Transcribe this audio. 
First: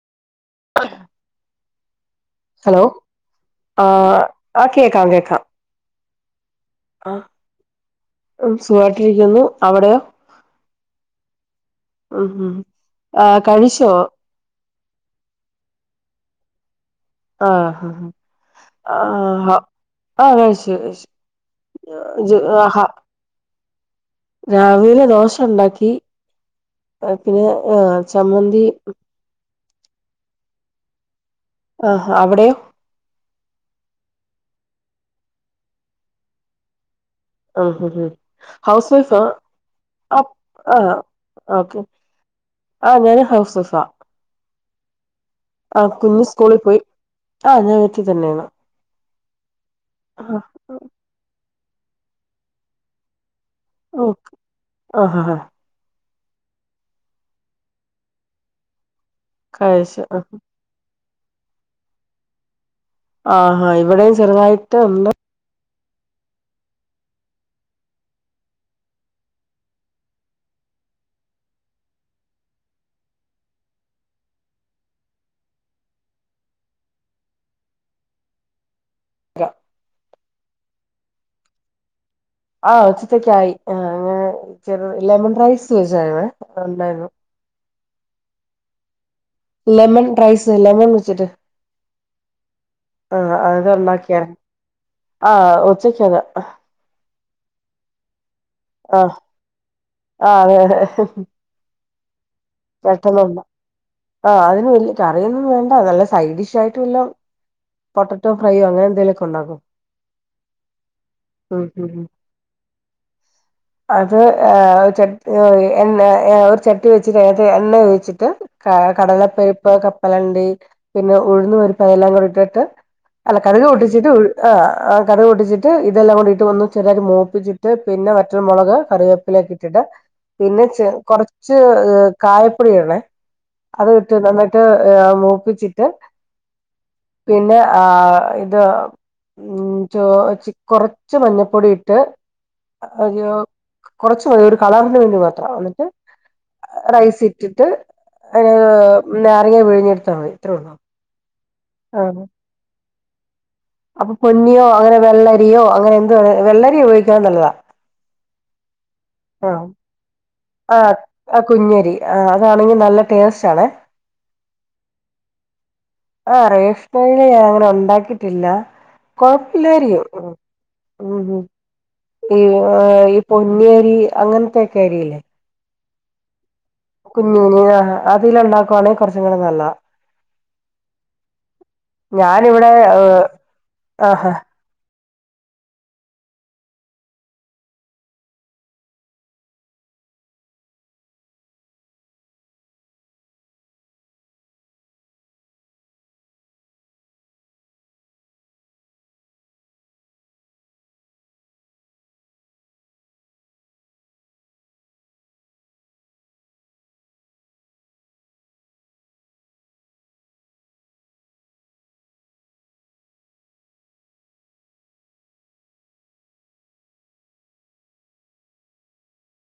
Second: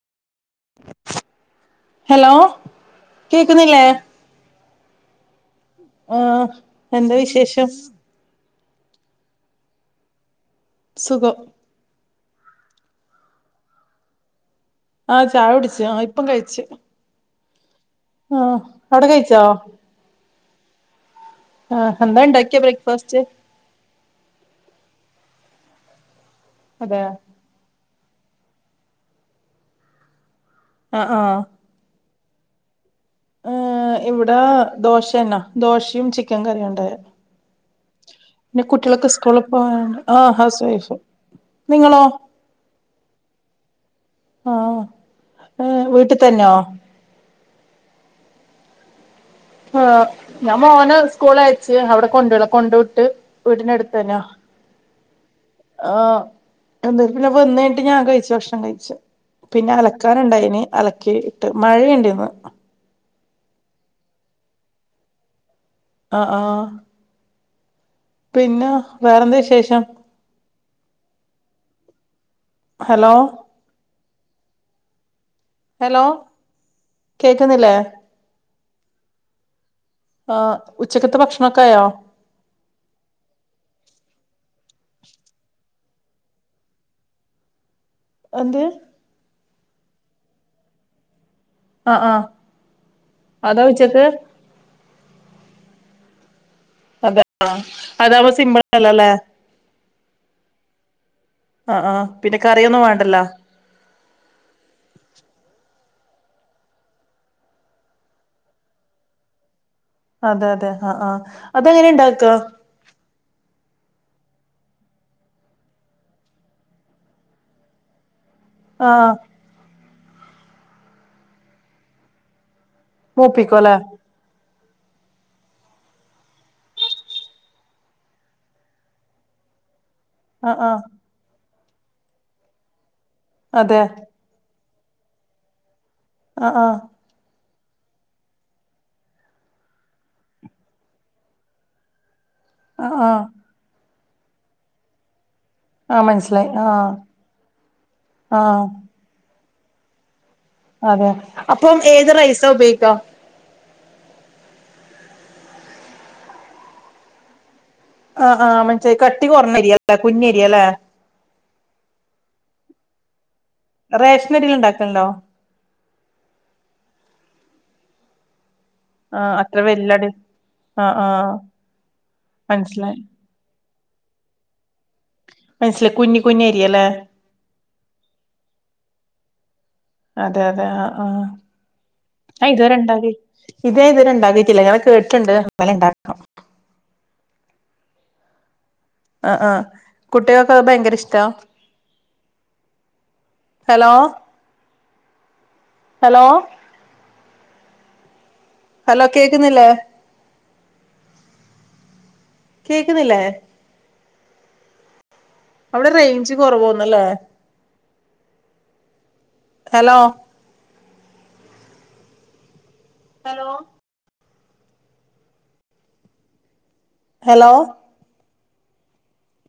Hello കേക്കുന്നില്ലേ? ആഹ് കേക്കാം, കേക്കാം. ആഹ് എന്താ വിശേഷം? മ് സുഖായിട്ടിരിക്കുന്നു, അവിടെയോ? സുഖം. ഉം ആഹ് കഴിച്ചോ? ആഹ് ചായ കുടിച്ചു, ആ ഇപ്പം കഴിച്ചു. ആഹ് ഹ് ഹ് ആഹ് അവിടെ കഴിച്ചോ ആഹ് ആ കഴിച്ചു കഴിച്ചു. ആഹ് എന്താ ജ് ഇണ്ടാക്കിയയെ ആഹാ ബ്രേക്ഫാസ്റ്റ്? രാവിലെ ദോശ ഉണ്ടാക്കി. അതെ [unintelligible] ആഹ് പിന്നെ ആഹ് ചമ്മന്തി ആ ആഹ് ആഹ് അവിടെയോ? ഏഹ് ഇവിടെ ദോശയന്നാ ദോശയും ചിക്കൻ കറിയും ഉണ്ടായെ. ഉം ഉം ഉം. പിന്നെ ഹൗസ് കുട്ടികളൊക്കെ വൈഫാ സ്കൂളിൽ പോയൊണ്ട് ആ ആഹ് ഹൗസ് ആ വൈഫ്. ഓക്കെ നിങ്ങളോ? ആ ഞാന് ഹൗസ് വൈഫാ ആഹ് ആ ഏഹ് വീട്ടിൽ കുഞ്ഞ് തന്നെയോ സ്കൂളിൽ പോയി ആ ഞാൻ വീട്ടിൽ തന്നെയാണ് ആ് ആ ഞാൻ മോന സ്കൂള അയച്ചു അവിടെ കൊണ്ടള കൊണ്ട വിട്ട് ഓ വീടിനടുത്തന്നെയാ ആ ഹാ ഹാ ആ എ പിന്ന വന്ന് കഴിട്ട് ഞാൻ കഴിച്ചു ഭക്ഷണം കഴിച്ചു പിന്നെ കഴിച്ചു അലക്കാന ഉണ്ടായിന് അല ഇട്ട് മഴയണ്ടന്ന് ആഹാ ഇവിടെയും ചെറുതായിട്ട് എന്ത ആ ആ പിന്നെ വേറെന്ത വി ശേഷം ഹലോ ഹലോ കേക്കുന്നില്ലേ അ ആ ഉച്ചക്കത്തെ ഭക്ഷണൊക്കെയോ ആഹ് ഉച്ചത്തക്ക ആായി ആ ലെമൺ റൈസ് വെച്ചിരുന്നു അന്ത ലെമൺ റൈസ് ലെമൺ വിിച്ചിട്ട് ആആ ആഅത്ണ്ടാക്കിയ ആ ഉച്ചക്ക് അതാ അതാ അതപ്പ സിമ്പിൾല്ലല്ലേ ആ തെ യതെ ആ ആ പെട്ടണ്ട ആഹ അതിന് വലിയ ട്കറിയൊന്നും വേണ്ട അതല്ല സൈഡ് ഡിഷ് ആയിട്ട് വല്ല പൊട്ടട്ടോ ഫ്രൈയോ അങ്ങനെ എന്തെങ്കലുക്കെ ണ്ടാക്കും അതെ അതെ ആ ആഅതെങ്ങനെ നെ ഉം ഉണ്ടാക്ക അത് ച എണ് ഒരു ചട്ടി വെച്ചിട്ട് ഏത് എണ്ണ ഓയ്ച്ചിട്ട് ക ആഹ് കടലപ്പരിപ്പ് കപ്പലണ്ടി പിന്നെ ഉഴന്ന് പരിപ്പ് അതെല്ലാം കൊണ്ടിട്ട് അല്ല കടക് മൂപ്പിക്കോല്ലേ പൊട്ടിച്ചിട്ട് ആ് ആ് കറിവ കുടിച്ചിട്ട് ഇതെല്ലാം കൂടിട്ട് ഒന്ന ചെറട്ട മോപ്പിച്ചിട്ട് പിന്നെ മറ്റൊരു മുളക് കറിവേപ്പിലക്കെ ഇട്ടിട്ട് ആഹ് പിന്നെ ആഹ് കൊറച്ച് കായപ്പൊടി ആണേ അതെ അത് വിട്ട് നന്നായിട് ട്ട് മൂപ്പിച്ചിട്ട് ആആ പിന്നെ ആ ഇത് ഉ ചോ കൊറച്ച് മഞ്ഞപ്പൊടി ഇട്ട് ആഹ് അോ ആഹ് കുറച്ച മതി ഒരു കളറിന് വേണ്ടി മാ ആ മനസ്സിലായി ആഹ് റൈസ് ഇട്ടിട്ട് അ ആഹ് നാരങ്ങ വിഴിഞ്ഞെടുത്താൽ മതി ഇത്രേ ഉള്ളൂ അതെ അപ്പം ആ ഏത് റൈസ ഉപയോഗിക്കാ അപ്പൊ പൊന്നിയോ അങ്ങനെ വെള്ളരിയോ അങ്ങനെ എന്ത് വെള്ളരിയോ ഉപയോഗിക്കാൻ നല്ലതാ ആഹ ആഹ് മന കട്ടി ആ കൊറഞ്ഞരിയല്ലേ കുഞ്ഞരിയല്ലേ ആഹ് ആ കുഞ്ഞരി ആ അതാണെങ്കിൽ നല്ല ടേസ്റ്റ് അ റേഷനരിയിൽ ഉണ്ടാക്കലുണ്ടോ ഉണ്ടാക്കിട്ടില്ല ആഹ് അത്ര വല്ല്യടി കൊഴപ്പില്ലായിരിക്കും ആഹ് ആഹ് ഹ് ഈ മനസ്സിലായി ഈ പൊന്നേരി അങ്ങനത്തെൊക്കെ അരില്ലേ മനസില കുനി കുഞ്ഞി അരി കുഞ്ഞുിന അതില ഉണ്ടാക്കുവാണെങ്കിൽ കുറച്ചും കൂടെ നല്ല അതെ അതെ ആ ആ ആ ഞാനിവിടെ ഇതുവരെണ്ടാകി ഇത് ആഹ് ഇതുവരെണ്ടാക്കി കേട്ട ണ്ട് അങ്ങനെ ഇണ്ടാക്കാം ആ ആകുട്ടികൾക്കെ ഭയങ്കര ഇഷ്ടാ ഹലോ ഹലോ ഹലോ കേക്കുന്നില്ലേ കേക്കുന്നില്ലേ അവിടെ റേഞ്ച് കൊറവ്ന്നല്ലേ ഹലോ ഹലോ ഹലോ